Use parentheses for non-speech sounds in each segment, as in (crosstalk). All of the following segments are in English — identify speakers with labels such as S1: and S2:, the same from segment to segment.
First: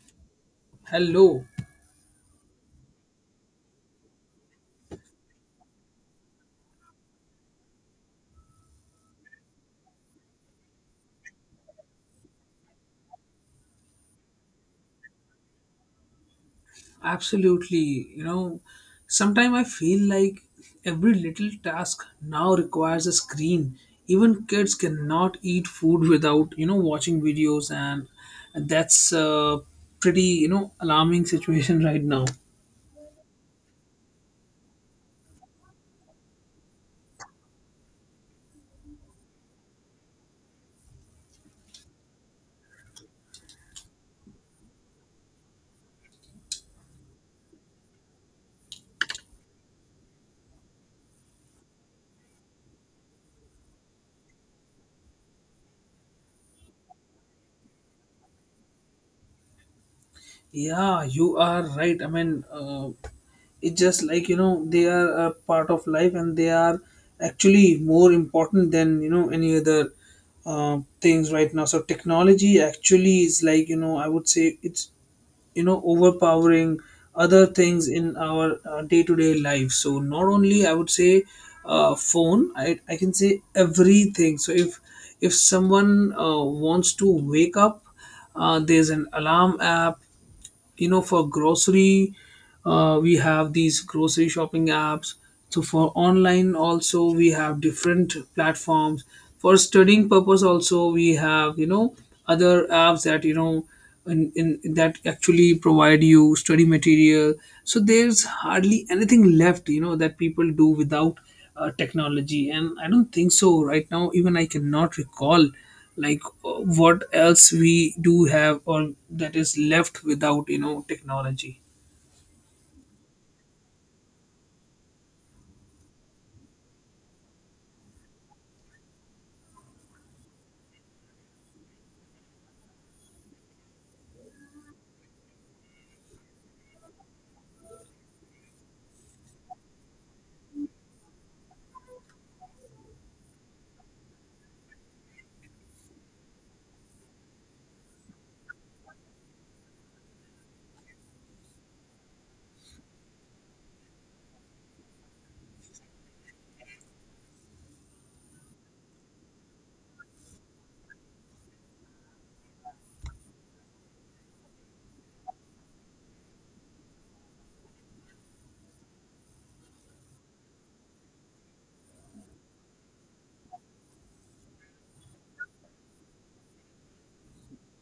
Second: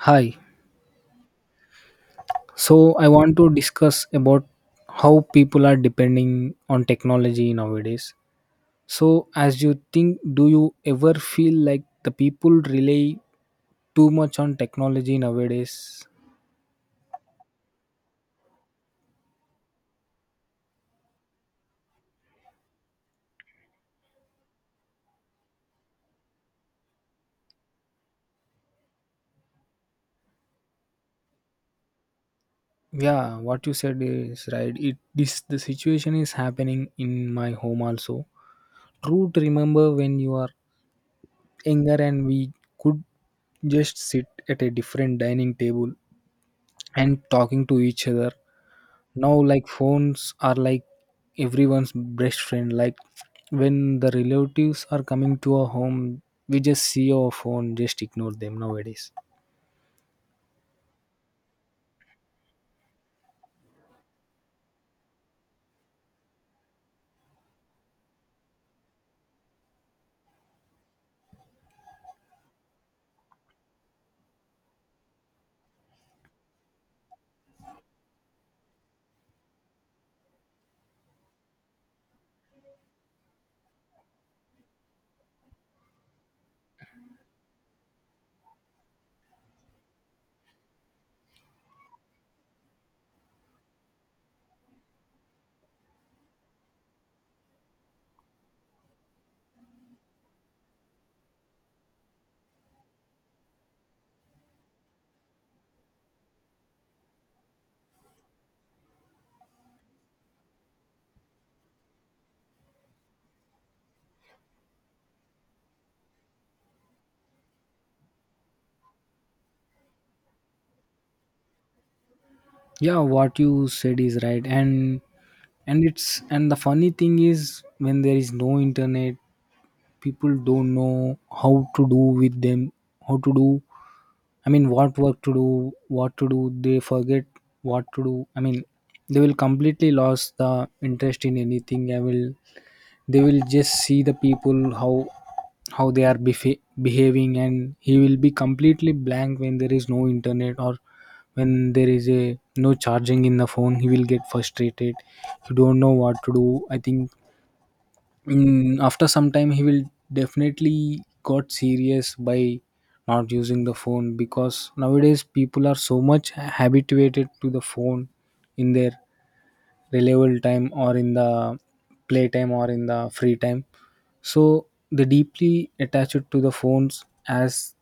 S1: Hi.
S2: Hello.
S1: So I want to discuss about how people are depending on technology nowadays. So as you think, do you ever feel like the people rely too much on technology nowadays?
S2: Absolutely. You know, sometimes I feel like every little task now requires a screen. Even kids cannot eat food without, watching videos, and that's a pretty, alarming situation (laughs) right now.
S1: Yeah, what you said is right. It this The situation is happening in my home also. True to remember when you are younger and we could just sit at a different dining table and talking to each other now like phones are like everyone's best friend like when the relatives are coming to our home we just see our phone just ignore them nowadays.
S2: Yeah, you are right. It's just like, you know, they are a part of life, and they are actually more important than, you know, any other things right now. So technology actually is like, you know, I would say it's, you know, overpowering other things in our day-to-day life. So not only, I would say, phone, I can say everything. So if someone wants to wake up, there's an alarm app. You know, for grocery, we have these grocery shopping apps. So for online also we have different platforms. For studying purpose also we have, you know, other apps, that, you know, in that actually provide you study material. So there's hardly anything left, you know, that people do without technology. And I don't think so right now even I cannot recall, like what else we do have or that is left without, you know, technology.
S1: Yeah, what you said is right. And it's, and the funny thing is when there is no internet people don't know how to do with them, how to do, I mean, what work to do, what to do, they forget what to do. I mean, they will completely lose the interest in anything. I will, they will just see the people, how they are behaving, and he will be completely blank when there is no internet or when there is a no charging in the phone. He will get frustrated. He don't know what to do. I think in after some time he will definitely got serious by not using the phone, because nowadays people are so much habituated to the phone in their reliable time or in the playtime or in the free time, so they deeply attach it to the phones as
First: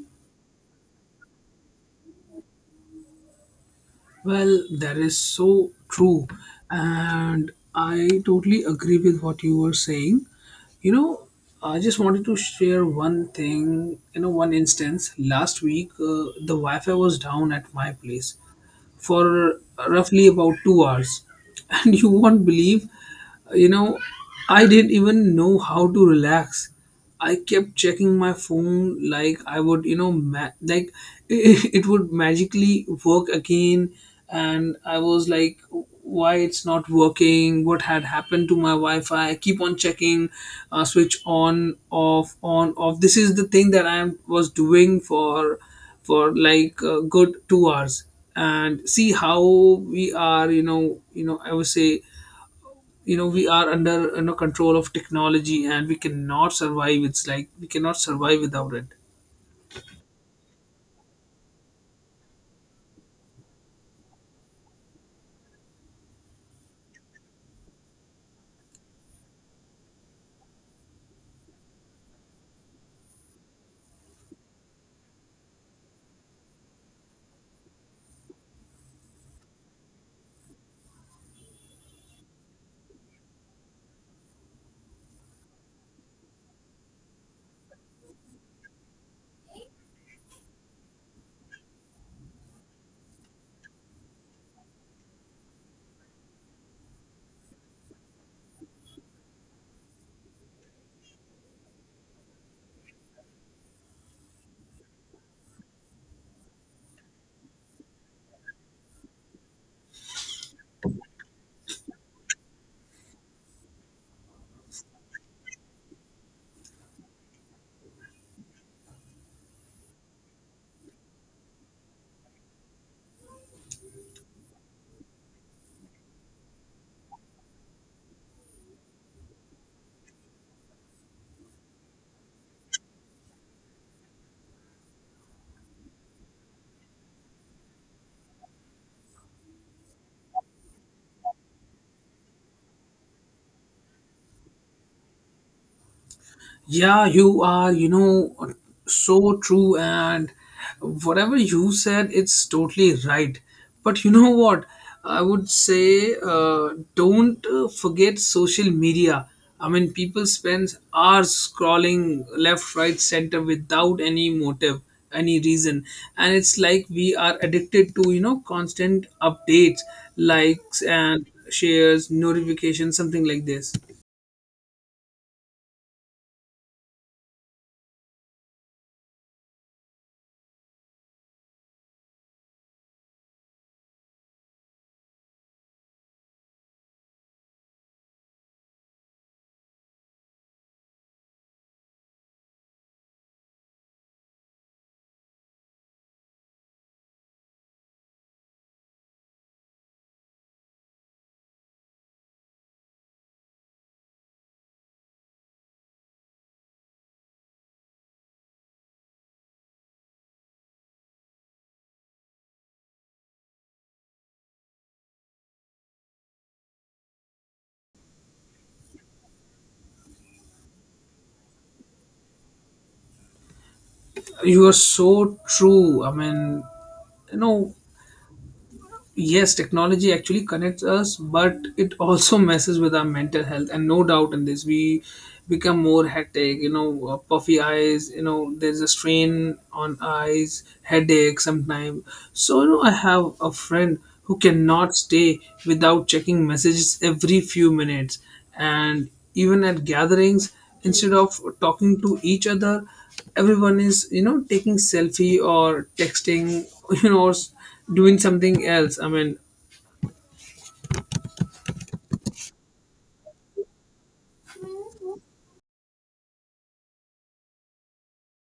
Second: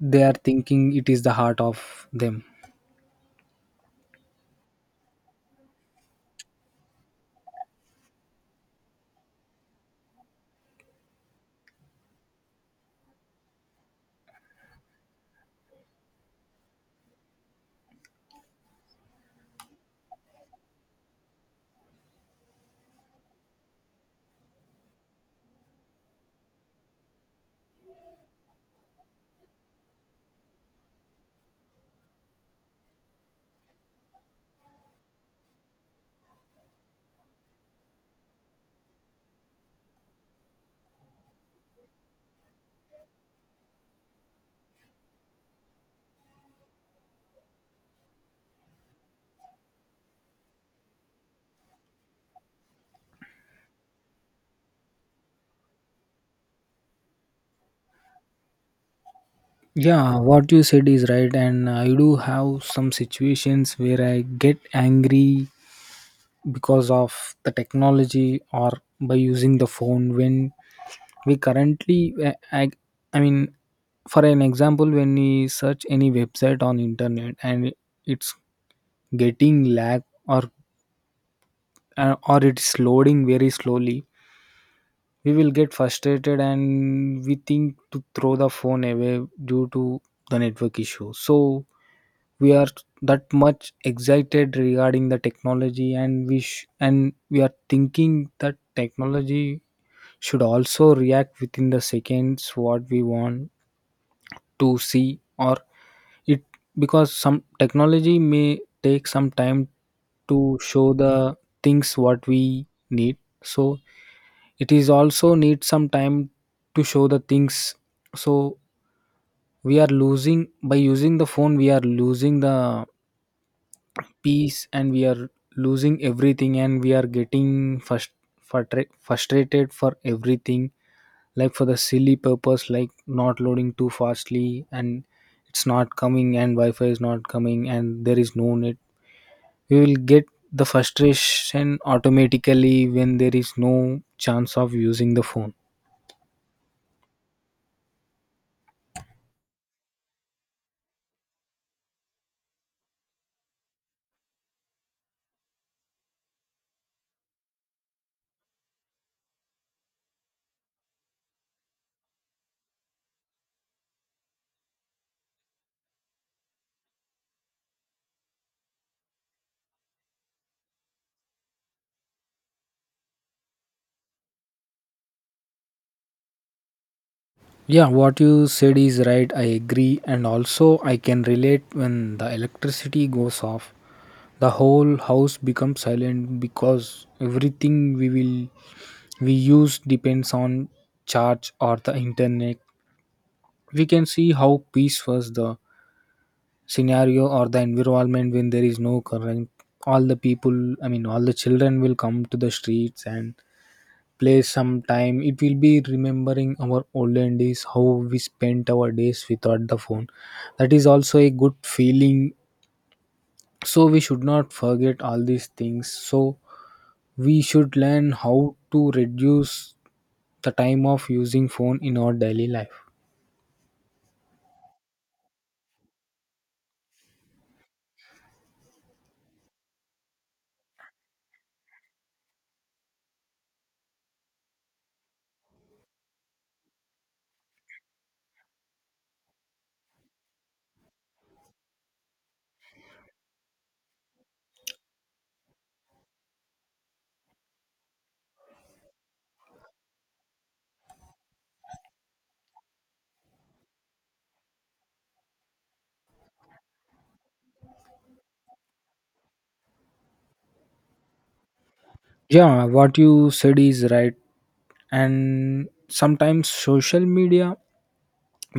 S1: they are thinking it is the heart of them.
S2: Well, that is so true, and I totally agree with what you were saying. You know, I just wanted to share one thing, you know, one instance. Last week the wi-fi was down at my place for roughly about 2 hours (laughs) and you won't believe. You know, I didn't even know how to relax. I kept checking my phone like I would, you know, like (laughs) it would magically work again. And I was like, why it's not working? What had happened to my Wi Fi? I keep on checking, switch on, off, on, off. This is the thing that was doing for like a good 2 hours. And see how we are, you know, I would say, you know, we are under, you know, control of technology, and we cannot survive. It's like we cannot survive without it.
S1: Yeah, what you said is right, and I do have some situations where I get angry because of the technology or by using the phone when we currently I mean, for an example, when we search any website on internet and it's getting lag, or or it's loading very slowly, we will get frustrated and we think to throw the phone away due to the network issue. So we are that much excited regarding the technology and and we are thinking that technology should also react within the seconds what we want to see, or it, because some technology may take some time to show the things what we need. So it is also need some time to show the things. So we are losing, by using the phone, we are losing the peace, and we are losing everything, and we are getting first frustrated for everything, like for the silly purpose like not loading too fastly and it's not coming and wi-fi is not coming and there is no net, we will get the frustration automatically when there is no chance of using the phone.
S2: Yeah, you are, you know, so true. And whatever you said, it's totally right. But you know what? I would say, don't forget social media. I mean, people spend hours scrolling left, right, center without any motive, any reason. And it's like we are addicted to, you know, constant updates, likes, and shares, notifications, something like this.
S1: Yeah, what you said is right. I agree, and also I can relate, when the electricity goes off the whole house becomes silent because everything we use depends on charge or the internet. We can see how peaceful the scenario or the environment when there is no current. All the people, I mean all the children will come to the streets and play some time. It will be remembering our olden days, how we spent our days without the phone. That is also a good feeling, so we should not forget all these things, so we should learn how to reduce the time of using phone in our daily life.
S2: You are so true. I mean, you know, yes, technology actually connects us, but it also (laughs) messes with our mental health, and no doubt in this we become more hectic, you know, puffy eyes, you know, there's a strain on eyes, headache sometimes. So you know I have a friend who cannot stay without checking messages every few minutes. And even at gatherings, instead of talking to each other, everyone is, you know, taking selfie or texting (laughs) you know, doing something else. I mean,
S1: Yeah, what you said is right. And sometimes social media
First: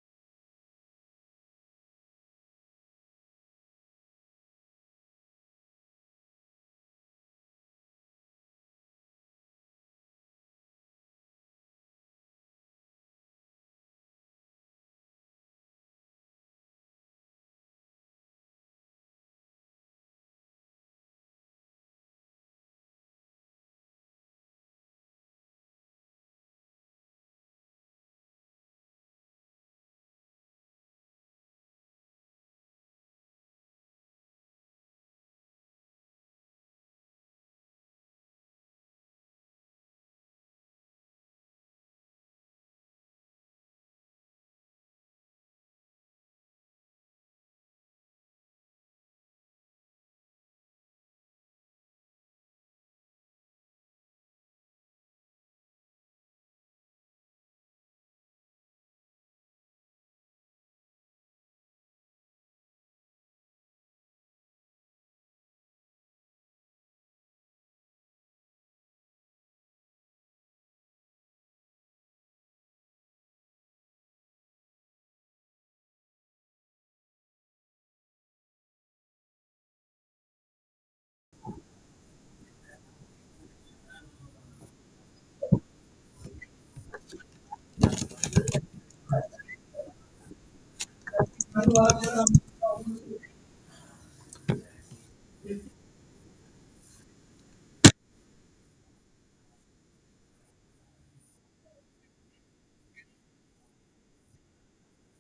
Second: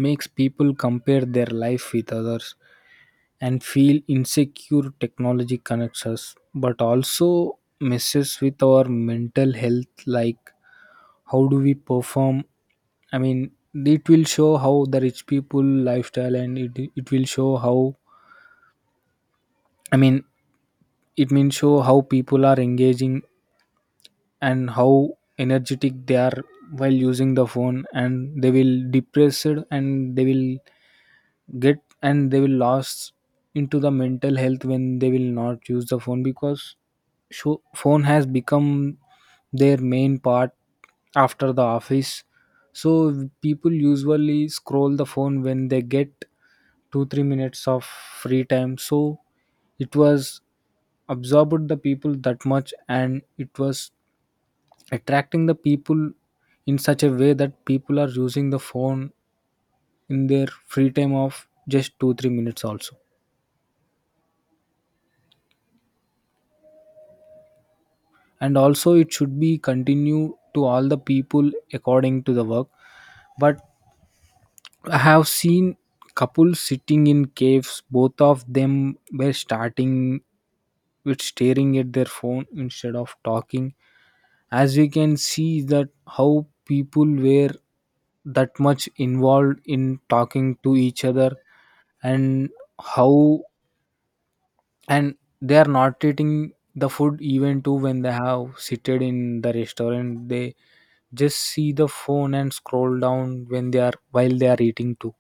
S1: makes people compare their life with others and feel insecure. Technology connects us, but also messes with our mental health. Like, how do we perform? I mean, it will show how the rich people lifestyle, and it will show how, I mean, it means show how people are engaging and how energetic they are while using the phone, and they will depressed, and they will get, and they will lost into the mental health when they will not use the phone, because phone has become their main part after the office. So people usually scroll the phone when they get 2 3 minutes of free time. So it was absorbed the people that much, and it was attracting the people in such a way that people are using the phone in their free time of just 2 3 minutes also, and also it should be continue to all the people according to the work. But I have seen couples sitting in caves, both of them were starting with staring at their phone instead of talking, as we can see that how people were that much involved in talking to each other, and how, and they are not eating the food even too. When they have seated in the restaurant, they just see the phone and scroll down when they are eating too.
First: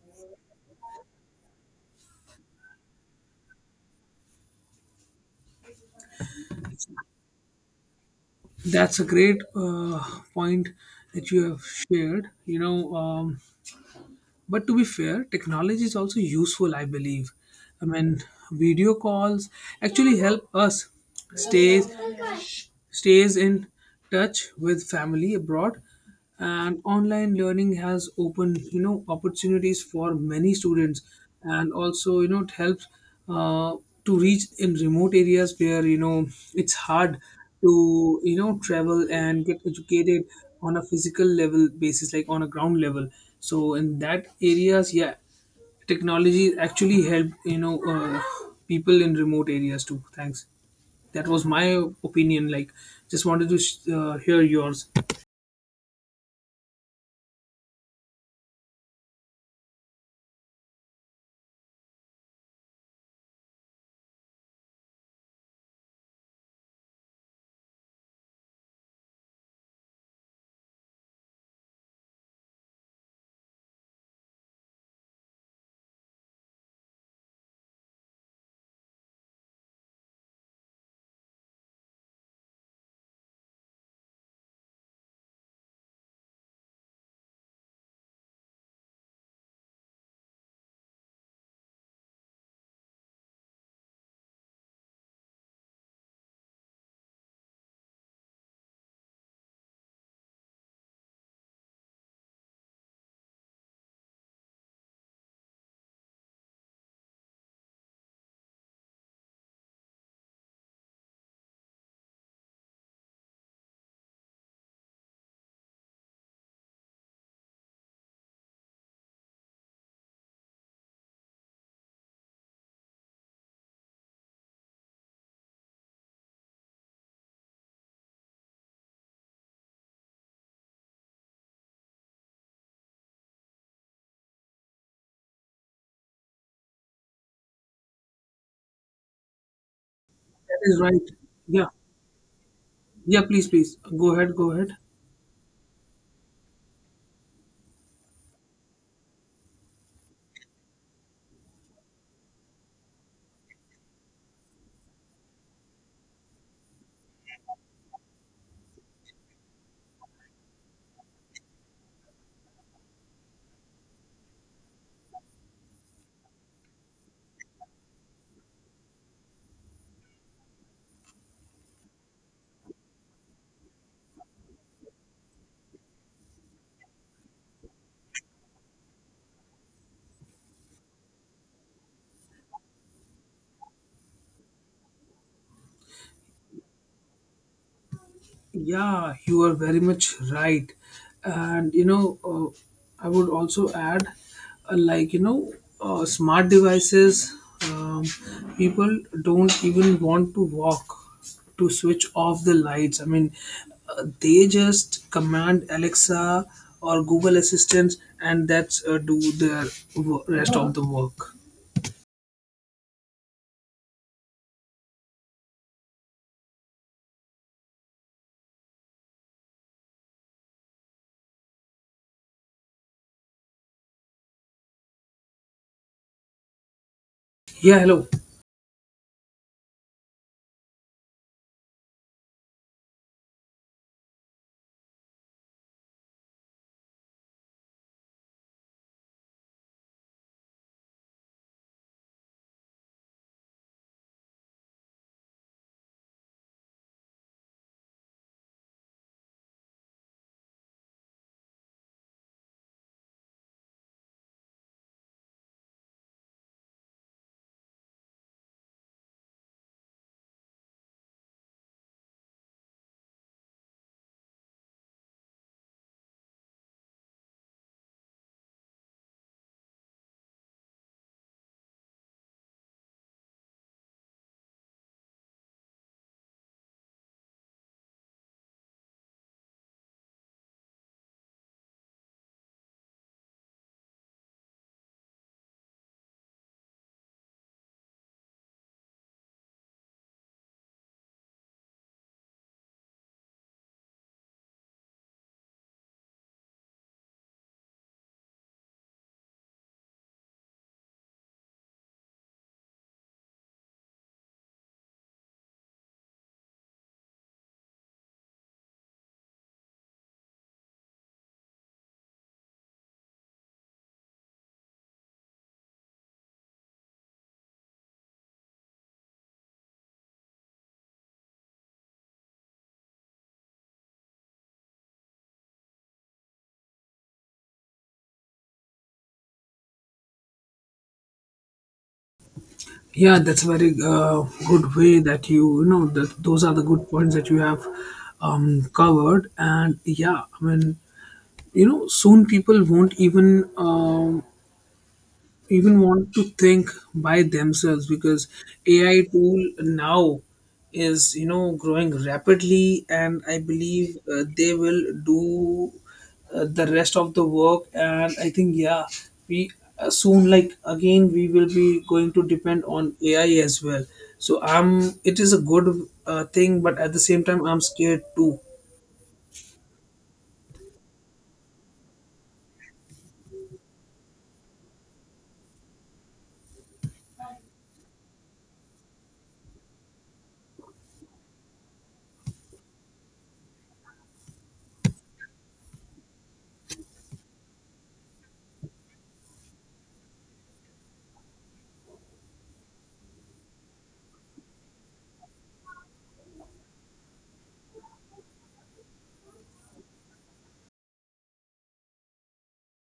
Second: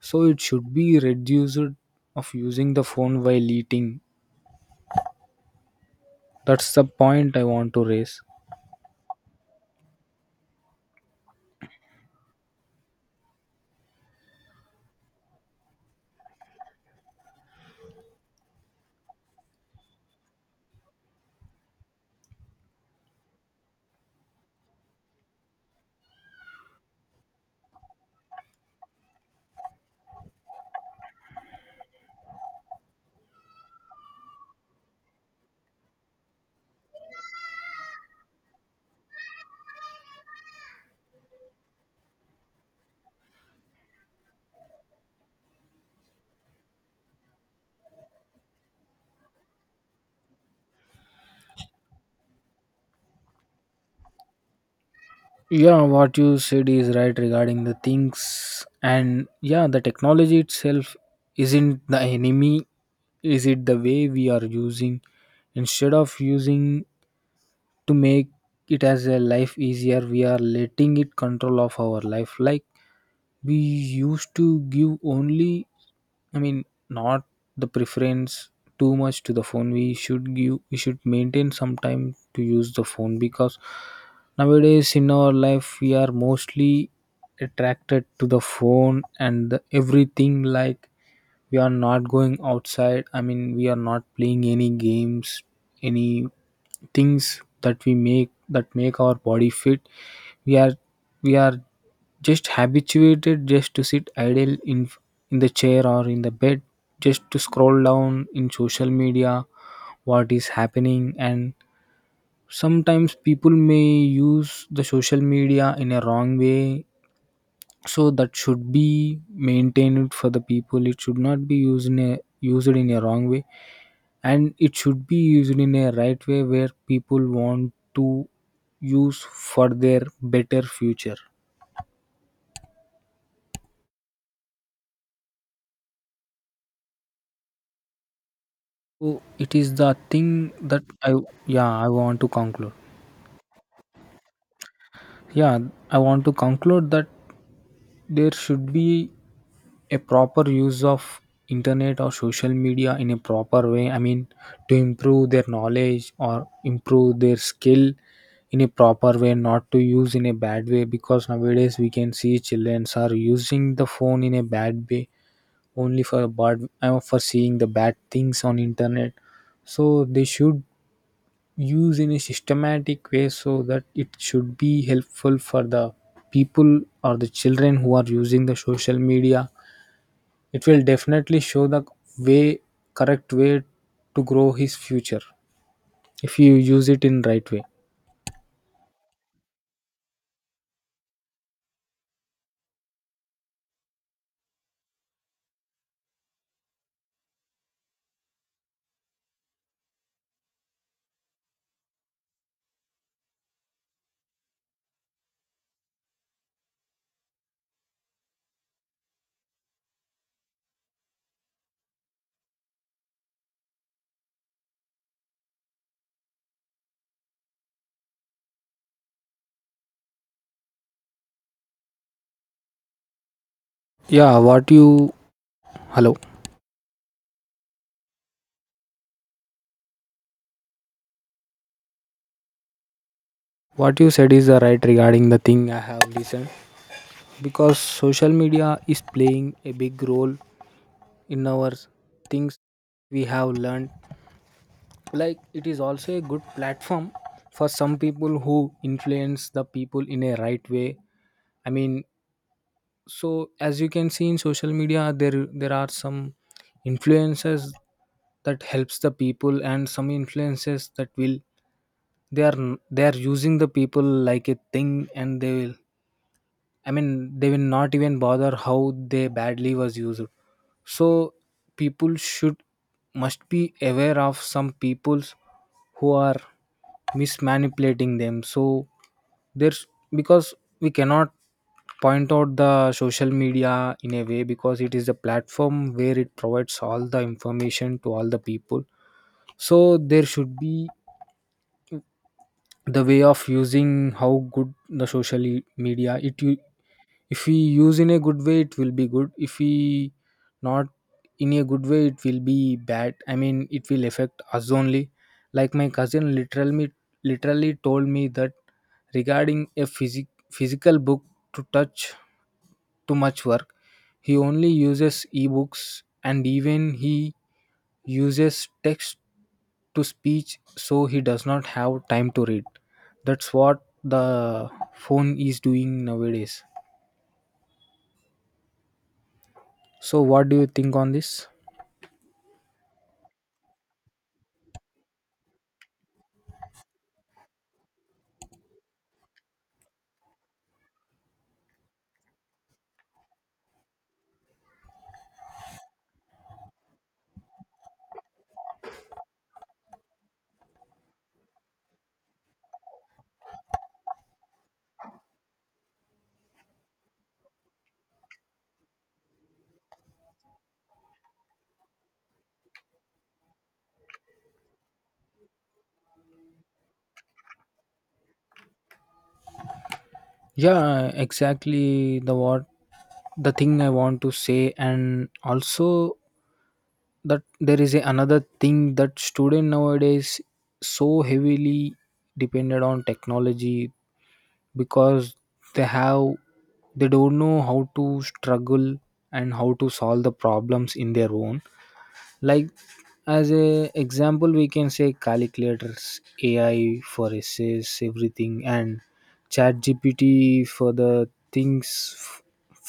S1: So it should be reduced, of using the phone while eating. That's the point I want to raise.
S2: that's a great point that you have shared. You know, but to be fair, technology is also useful, I believe. I mean, video calls actually help us stay stays in touch with family abroad. And online learning has opened, you know, opportunities for many students. And also, you know, it helps uh, to reach in remote areas where, you know, it's hard to, you know, travel and get educated on a physical level basis, like on a ground level. So in that areas, yeah, technology actually help, you know, people in remote areas too. Thanks. That was my opinion. Like, just wanted to hear yours.
S1: Yeah, what you said is right regarding the things, and yeah, the technology itself isn't the enemy, is it the way we are using? Instead of using to make it as a life easier, we are letting it control of our life. Like, we used to give only, I mean, not the preference too much to the phone. We should maintain some time to use the phone, because nowadays in our life we are mostly attracted to the phone and the everything. Like, we are not going outside. I mean, we are not playing any games, any things that we make, that make our body fit. We are we are just habituated just to sit idle in the chair or in the bed, just to scroll down in social media what is happening. And sometimes people may use the social media in a wrong way, so that should be maintained for the people. It should not be used in a wrong way, and it should be used in a right way where people want to use for their better future. So it is the thing
S2: That is
S1: that
S2: right.
S1: I.
S2: Yeah,
S1: Yeah, I want to conclude.
S2: yeah. Please, please go ahead. Go ahead.
S1: Yeah, I want to conclude that there should be a proper use of internet or social media in a proper way. I mean, to improve their knowledge or improve their skill in a proper way, not to use in a bad way. Because nowadays we can see children are using the phone in a bad way, only for bad, for seeing the bad things on internet. So they should use in a systematic way so that it should be helpful for the people or the children who are using the social media. It will definitely show the way, correct way, to grow his future if you use it in right way.
S2: Yeah, you are very much right. And you know, I would also add, like, you know, smart devices, um, people don't even want to walk to switch off the lights. I mean, they just command Alexa or Google Assistant, and that's, do their rest of the work.
S1: Yeah, what you hello.
S2: Yeah, hello.
S1: What you said is right regarding the thing. I have listened, because social media is playing a big role in our things we have learned. Like, it is also a good platform for some people who influence the people in a right way. I mean, so as you can see in social media, there are some influences that helps the people, and some influences that will, they are using the people like a thing, and they will, I mean, they will not even bother how they badly was used. So people should, must be aware of some peoples who are mismanipulating them. So there's, because we cannot point out the social media in a way, because it is a platform where it provides all the information to all the people. So there should be the way of using how good the social media it. If we use in a good way it will be good, if we not in a good way it will be bad. I mean, it will affect us only. Like, my cousin literally told me that regarding a physical book to touch, too much work. He only uses ebooks, and even he uses text to speech, so he does not have time to read. That's what the phone is doing nowadays. So what do you think on this?
S2: Yeah, that's a very good way that you know, that those are the good points that you have covered. And yeah, I mean, you know, soon people won't even even want to think by themselves, because AI tool now is, you know, growing rapidly, and I believe they will do the rest of the work. And I think, yeah, we, soon, like, again we will be going to depend on AI as well. So I'm, it is a good thing, but at the same time I'm scared too.
S1: Yeah, exactly the thing I want to say. And also that there is another thing, that student nowadays so heavily depended on technology, because they have they don't know how to struggle and how to solve the problems in their own. Like, as a example, we can say calculators, AI for essays, everything, and ChatGPT for the things,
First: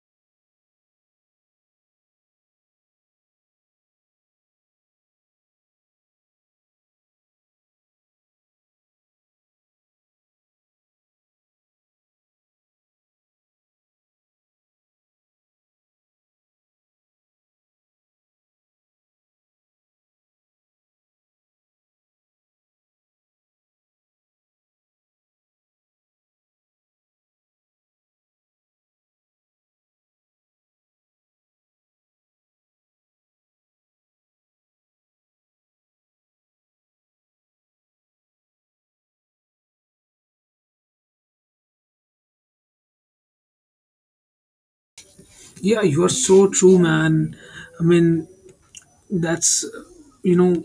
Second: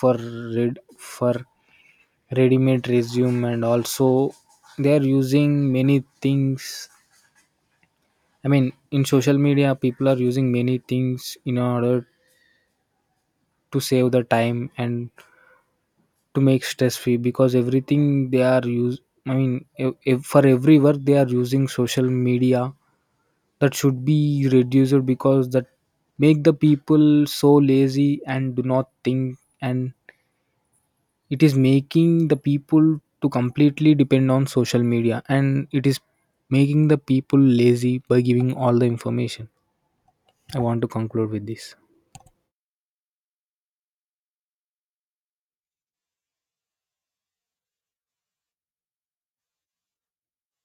S1: for for ready-made resume, and also they are using many things. I mean, in social media, people are using many things in order to save the time and to make stress-free, because everything they are use. I mean, for every work they are using social media that should be reduced because that make the people so lazy and do not think and it is making the people to completely depend on social media and it is making the people lazy by giving all the information. I want to conclude with this.
S2: Yeah, you're so true, man. I mean, that's, you know,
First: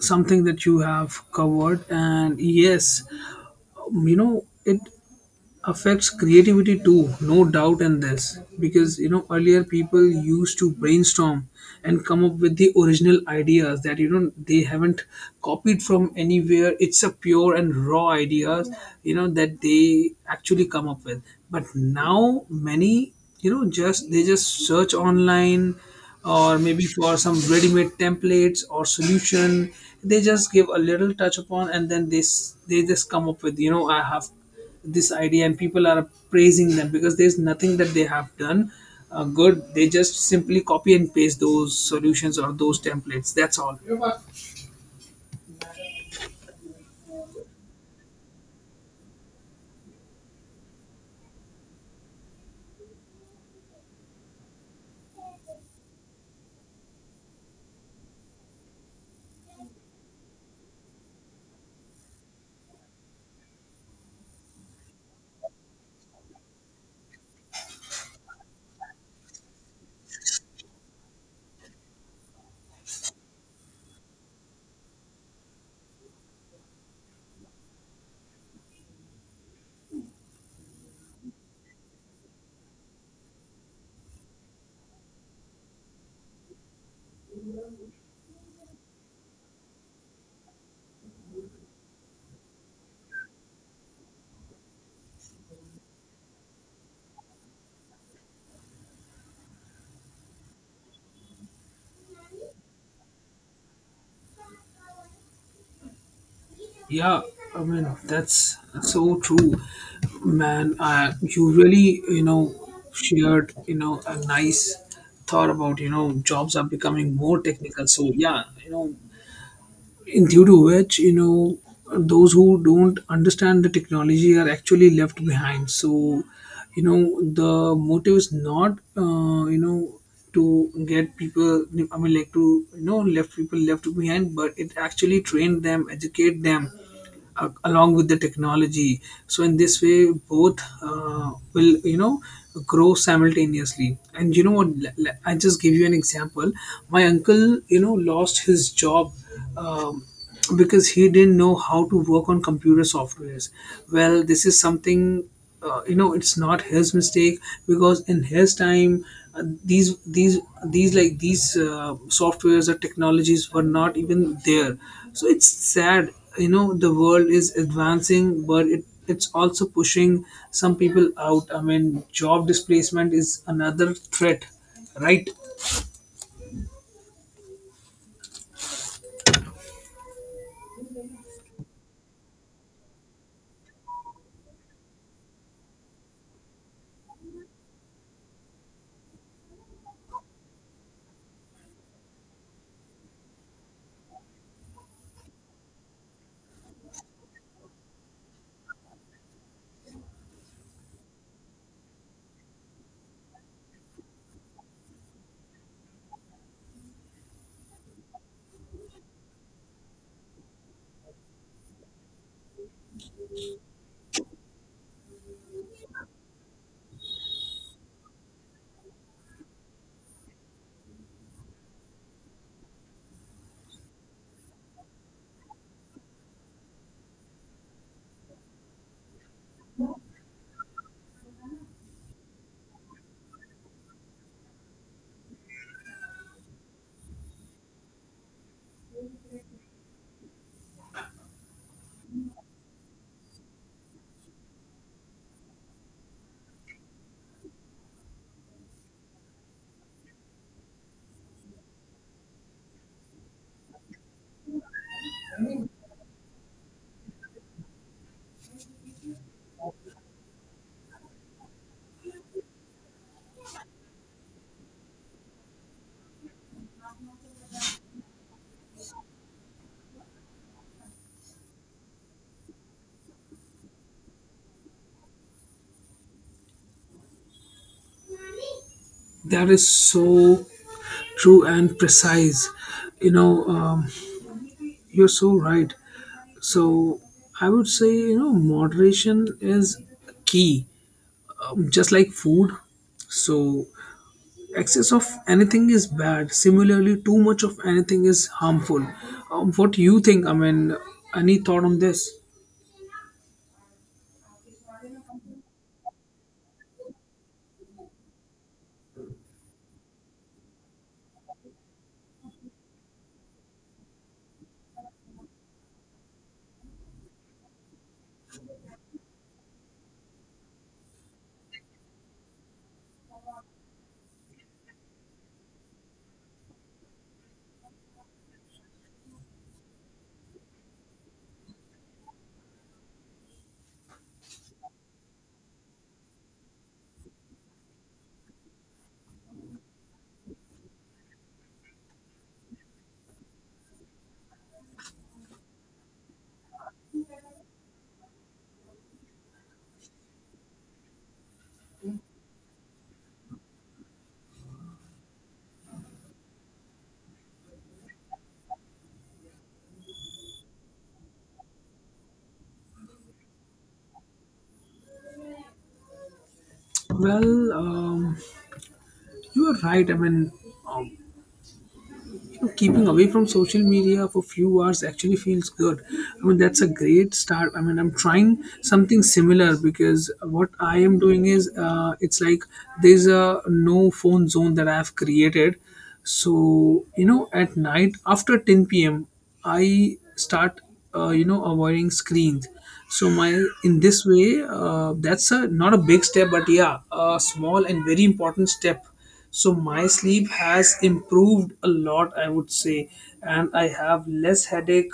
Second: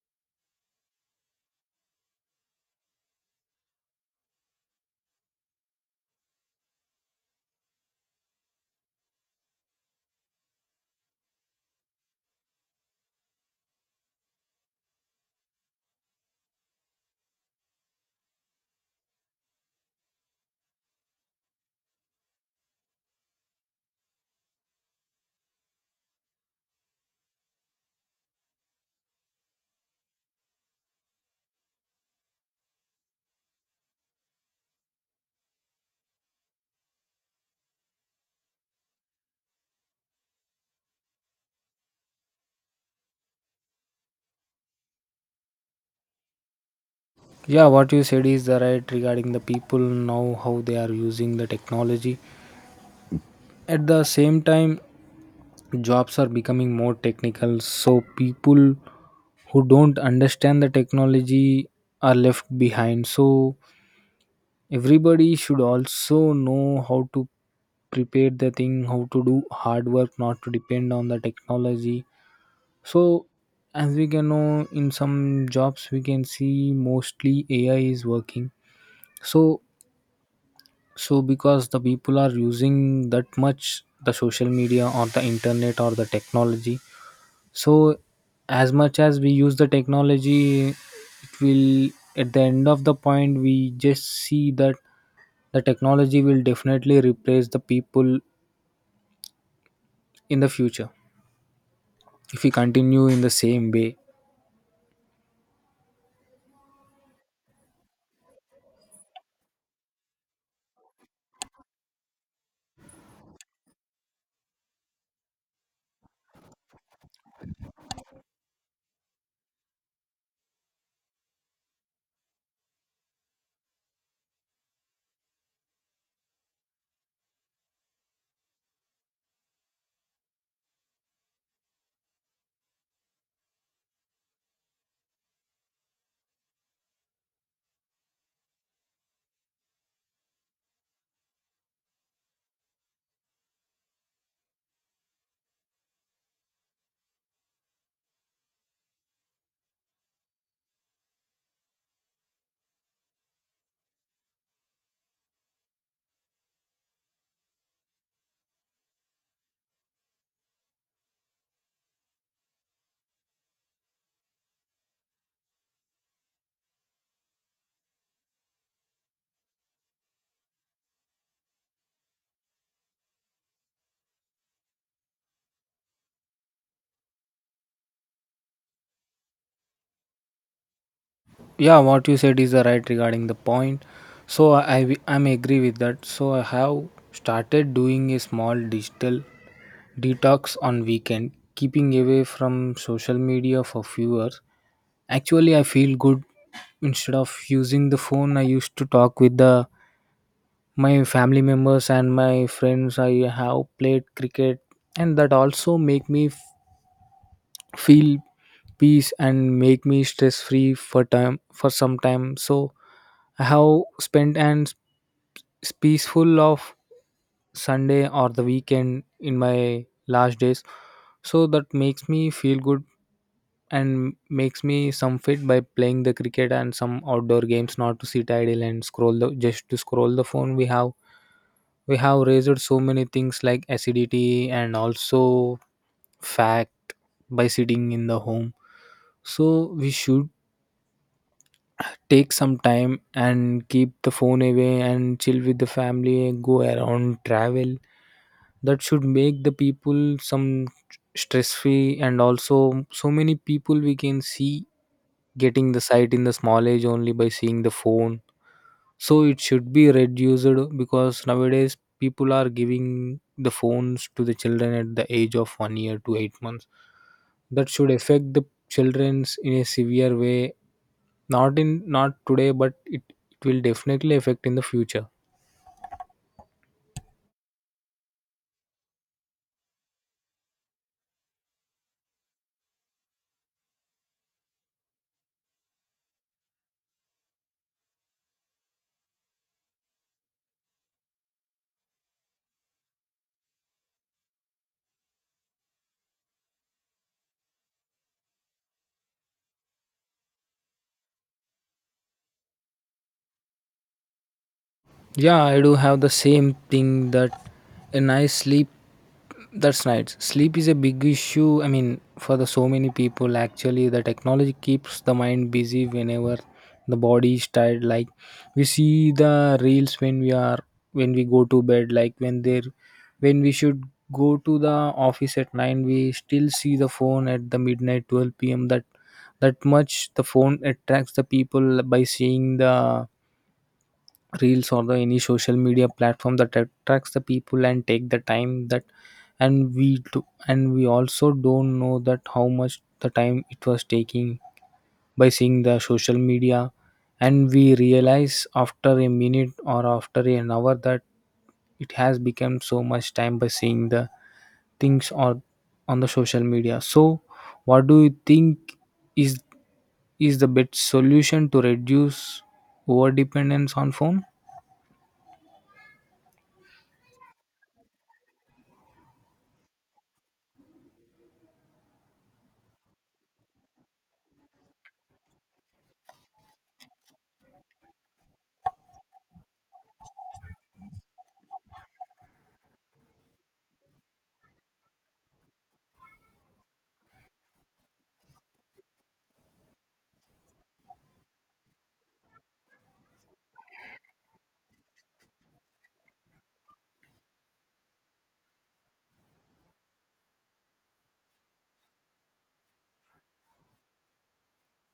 S2: something that you have covered. And yes, you know, it affects creativity too, no doubt in this, because you know earlier people used to brainstorm and come up with the original ideas that, you know, they haven't copied from anywhere. It's a pure and raw ideas, you know, that they actually come up with. But now many, you know, just they just search online, or maybe for some ready-made templates or solution, they just give a little touch upon, and then they just come up with, you know, I have this idea, and people are praising them because there's nothing that they have done good. They just simply copy and paste those solutions or those templates, that's all.
S1: Yeah, what you said is the right regarding the people now how they are using the technology. At the same time, jobs are becoming more technical so people who don't understand the technology are left behind. So everybody should also know how to prepare the thing, how to do hard work, not to depend on the technology. So as we can know in some jobs we can see mostly AI is working. So so because the people are using that much the social media or the internet or the technology. So, as much as we use the technology, it will, at the end of the point we just see that the technology will definitely replace the people in the future if we continue in the same way.
S2: Yeah, I mean, that's so true, man. You really, you know, shared, you know, a nice thought about, you know, jobs are becoming more technical. So yeah, you know, in due to which, you know, those who don't understand the technology are actually left behind. So, you know, the motive is not you know, to get people, I mean, like, to, you know, left people left behind, but it actually train them, educate them along with the technology. So in this way both will, you know, grow simultaneously. And you know what, I just give you an example. My uncle, you know, lost his job, um, because he didn't know how to work on computer softwares. Well, this is something, you know, it's not his mistake, because in his time, these these like these softwares or technologies were not even there. So it's sad, you know, the world is advancing, but it it's also pushing some people out. I mean, job displacement is another threat, right?
S1: Yeah, what you said is the right regarding the point. So I'm agree with that. So I have started doing a small digital detox on weekend, keeping away from social media for few hours. Actually, I feel good. Instead of using the phone, I used to talk with the my family members and my friends. I have played cricket, and that also make me feel peace and make me stress free for time for some time. So I have spent and peaceful of Sunday or the weekend in my last days. So that makes me feel good and makes me some fit by playing the cricket and some outdoor games, not to sit idle and scroll the just to scroll the phone. We have raised so many things like acidity and also fact by sitting in the home. So we should take some time and keep the phone away and chill with the family, go around, travel. That should make the people some stress free. And also, so many people we can see getting the sight in the small age only by seeing the phone. So it should be reduced because nowadays people are giving the phones to the children at the age of 1 year to 8 months. That should affect the children's in a severe way, not in not today, but it will definitely affect in the future.
S2: That is so true and precise. You know, um, you're so right. So I would say, you know, moderation is key, just like food. So excess of anything is bad. Similarly, too much of anything is harmful. What do you think? I mean, any thought on this?
S1: Yeah, I do have the same thing that a nice sleep. That's nice. Sleep is a big issue. I mean, for the so many people, actually the technology keeps the mind busy whenever the body is tired. Like we see the reels when we are, when we go to bed, like when there when we should go to the office at nine, we still see the phone at the midnight 12 p.m. That much the phone attracts the people by seeing the reels or the any social media platform that attracts the people and take the time that, and we do, and we also don't know that how much the time it was taking by seeing the social media. And we realize after a minute or after an hour that it has become so much time by seeing the things or on the social media. So what do you think is is the best solution to reduce over dependence on phone?
S2: Well, you are right. I mean, um, you know, keeping away from social media for few hours actually feels good. I mean, that's a great start. I mean, I'm trying something similar, because what I am doing is, it's like there's a no phone zone that I have created. So, you know, at night after 10 p.m., I start, you know, avoiding screens. So my, in this way, that's a not a big step, but yeah, a small and very important step. So my sleep has improved a lot, I would say. And I have less headache,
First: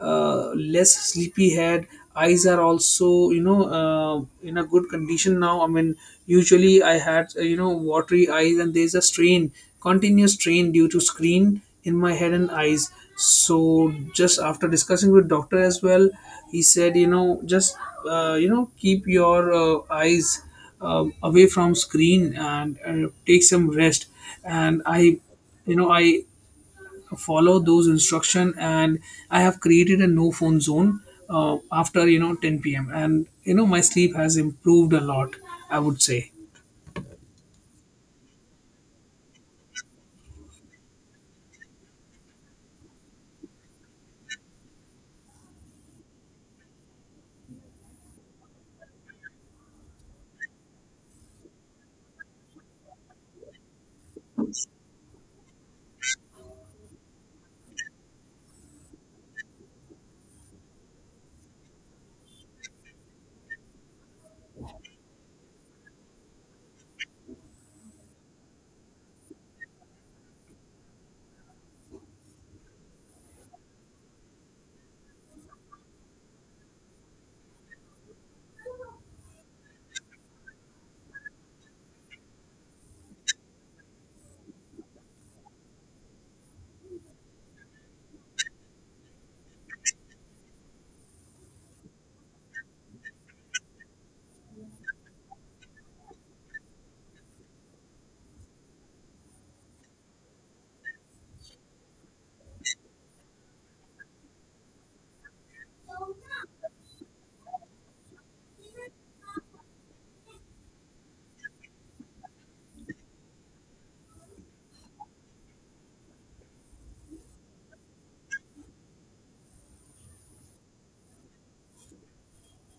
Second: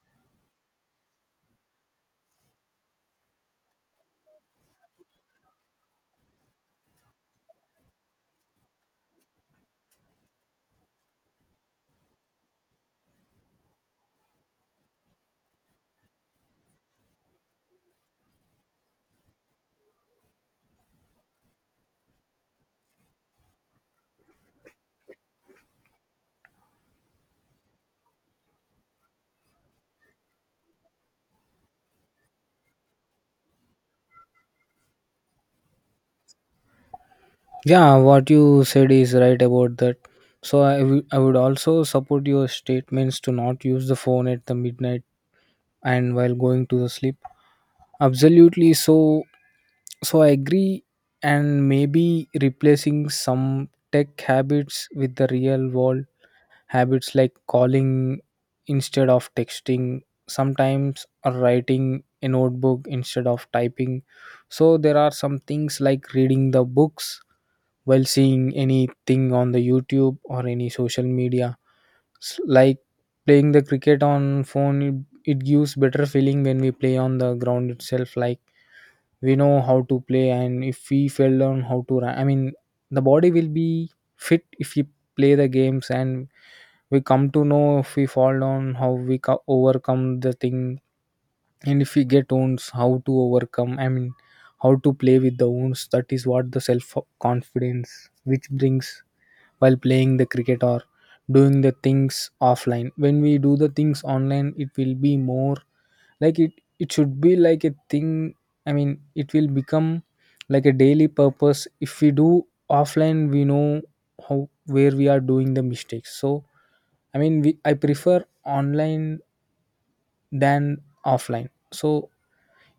S2: less sleepy head. Eyes are also, you know, in a good condition now. I mean, usually I had, you know, watery eyes, and there's a strain, continuous strain due to screen in my head and eyes. So just after discussing with doctor as well, he said, you know, just you know, keep your eyes away from screen, and take some rest. And I you know, I follow those instruction. And I have created a no phone zone after, you know, 10 p.m. And you know my sleep has improved a lot, I would say.
S1: Yeah, what you said is right about that. So I would also support your statements to not use the phone at the midnight and while going to the sleep. Absolutely. So I agree. And maybe replacing some tech habits with the real world habits, like calling instead of texting sometimes, or writing a notebook instead of typing. So there are some things like reading the books while seeing anything on the YouTube or any social media. Like playing the cricket on phone, it gives better feeling when we play on the ground itself. Like we know how to play, and if we fell down, how to run. I mean, the body will be fit if we play the games, and we come to know if we fall down, how we overcome the thing, and if we get wounds, how to overcome. I mean, how to play with the wounds. That is what the self confidence which brings while playing the cricket or doing the things offline. When we do the things online, it will be more, like it should be like a thing. I mean, it will become like a daily purpose. If we do offline, we know how where we are doing the mistakes. So I mean I prefer online than offline. So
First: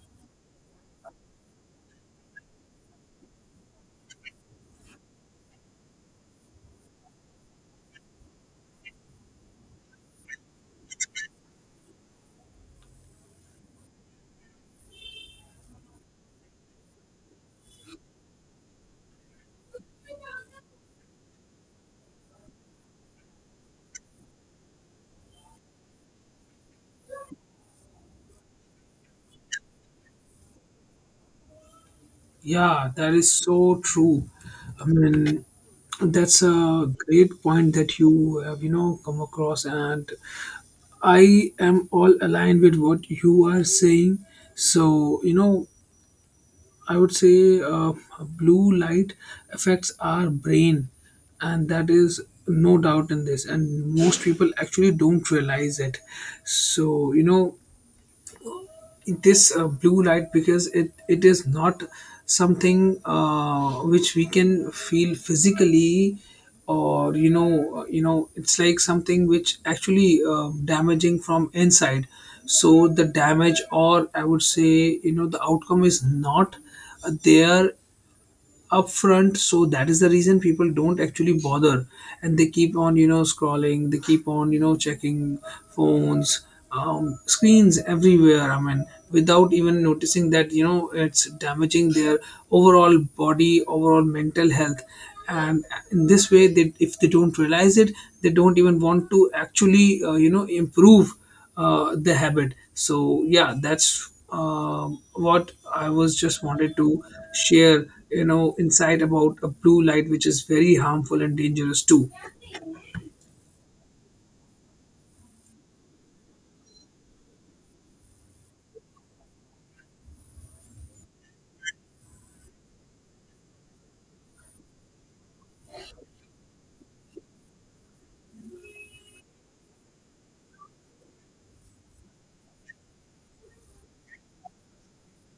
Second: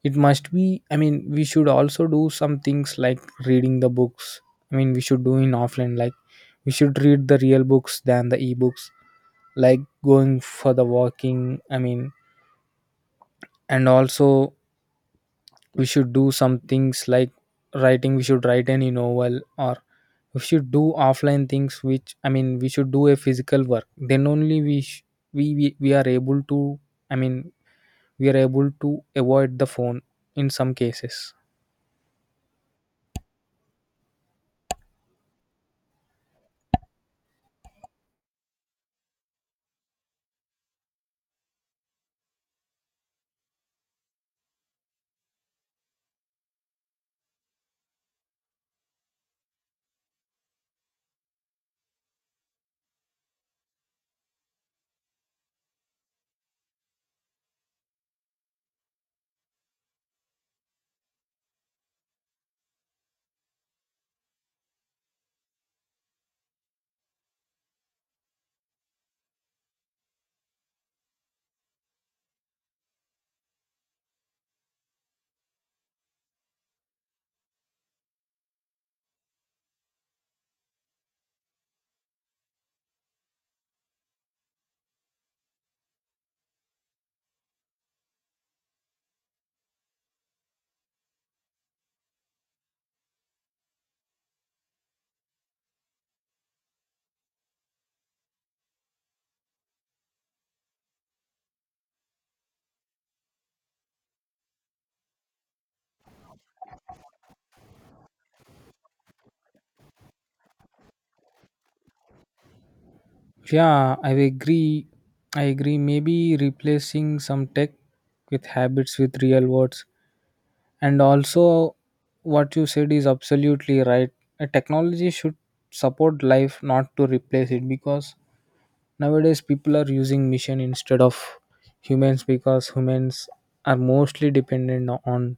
S1: it must be, I mean, we should also do some things like reading the books. I mean, we should do in offline, like we should read the real books than the ebooks, like going for the walking. I mean, and also we should do some things like writing, we should write any novel, or we should do offline things which I mean we should do a physical work, then only we are able to, I mean, we are able to avoid the phone in some cases.
S2: Yeah, that is so true. I mean, that's a great point that you have, you know, come across. And I am all aligned with what you are saying. So you know, I would say, blue light affects our brain, and that is no doubt in this. And most people actually don't realize it. So you know this blue light, because it is not something which we can feel physically. Or you know, you know it's like something which actually damaging from inside. So the damage, or I would say, you know, the outcome is not there upfront, so that is the reason people don't actually bother, and they keep on, you know, scrolling. They keep on, you know, checking phones, screens everywhere. I mean, without even noticing that, you know, it's damaging their overall body, overall mental health. And in this way, they, if they don't realize it, they don't even want to actually you know, improve the habit. So yeah, that's what I was just wanted to share. You know, insight about a blue light, which is very harmful and dangerous too.
S1: Yeah, I agree. I agree. Maybe replacing some tech with habits with real words. And also, what you said is absolutely right. A technology should support life, not to replace it. Because nowadays, people are using machine instead of humans, because humans are mostly dependent on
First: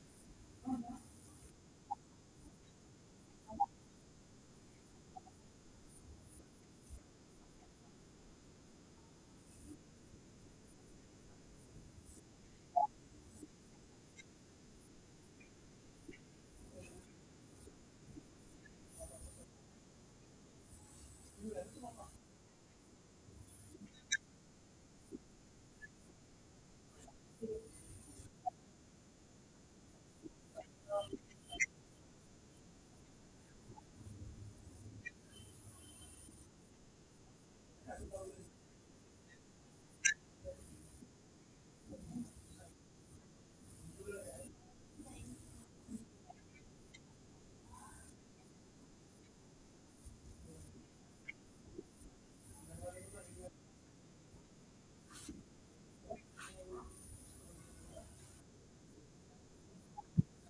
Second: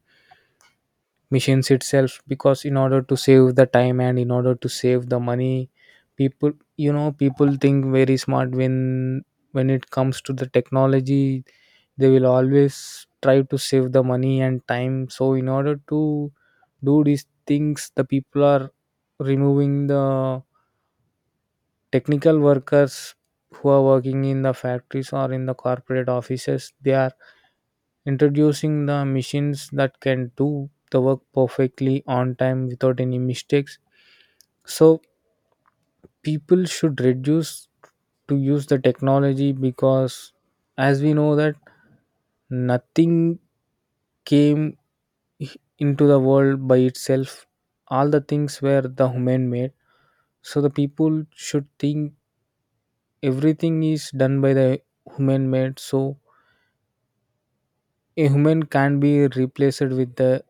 S1: machines itself, because in order to save the time and in order to save the money, people, you know, people think very smart when it comes to the technology, they will always try to save the money and time. So in order to do these things, the people are removing the technical workers who are working in the factories or in the corporate offices. They are introducing the machines that can do the work perfectly on time without any mistakes. So people should reduce to use the technology. Because as we know that nothing came into the world by itself, all the things were the human made. So the people should think everything is done by the human made. So a human can't be replaced with the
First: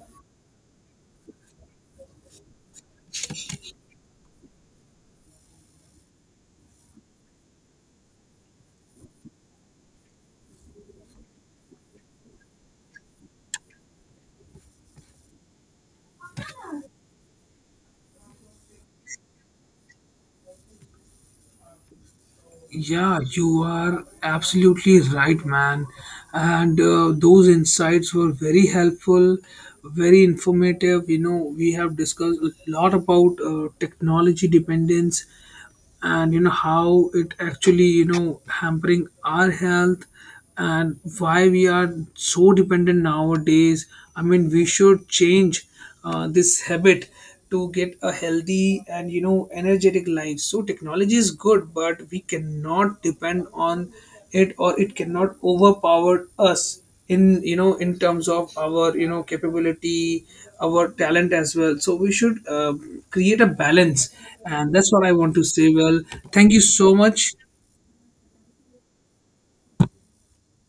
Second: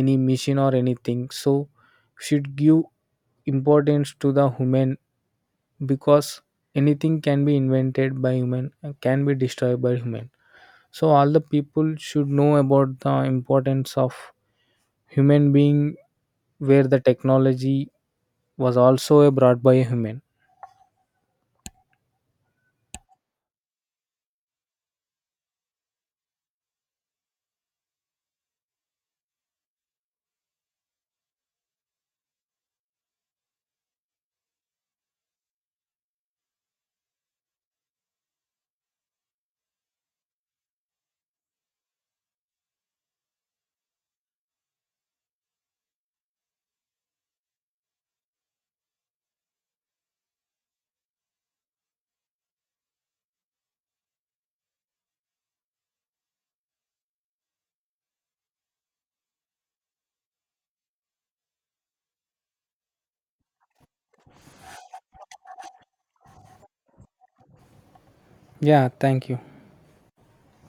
S1: any machine or anything. So should give importance to the human, because anything can be invented by human and can be destroyed by human. So all the people should know about the importance of human being, where the technology was also brought by a human.
S2: Yeah, you are absolutely right, man. And those insights were very helpful, very informative. You know, we have discussed a lot about technology dependence, and you know how it actually, you know, hampering our health, and why we are so dependent nowadays. I mean, we should change this habit to get a healthy and, you know, energetic life. So technology is good, but we cannot depend on it, or it cannot overpower us in, you know, in terms of our, you know, capability, our talent as well. So we should, create a balance, and that's what I want to say. Well, thank you so much.
S1: Yeah, thank you.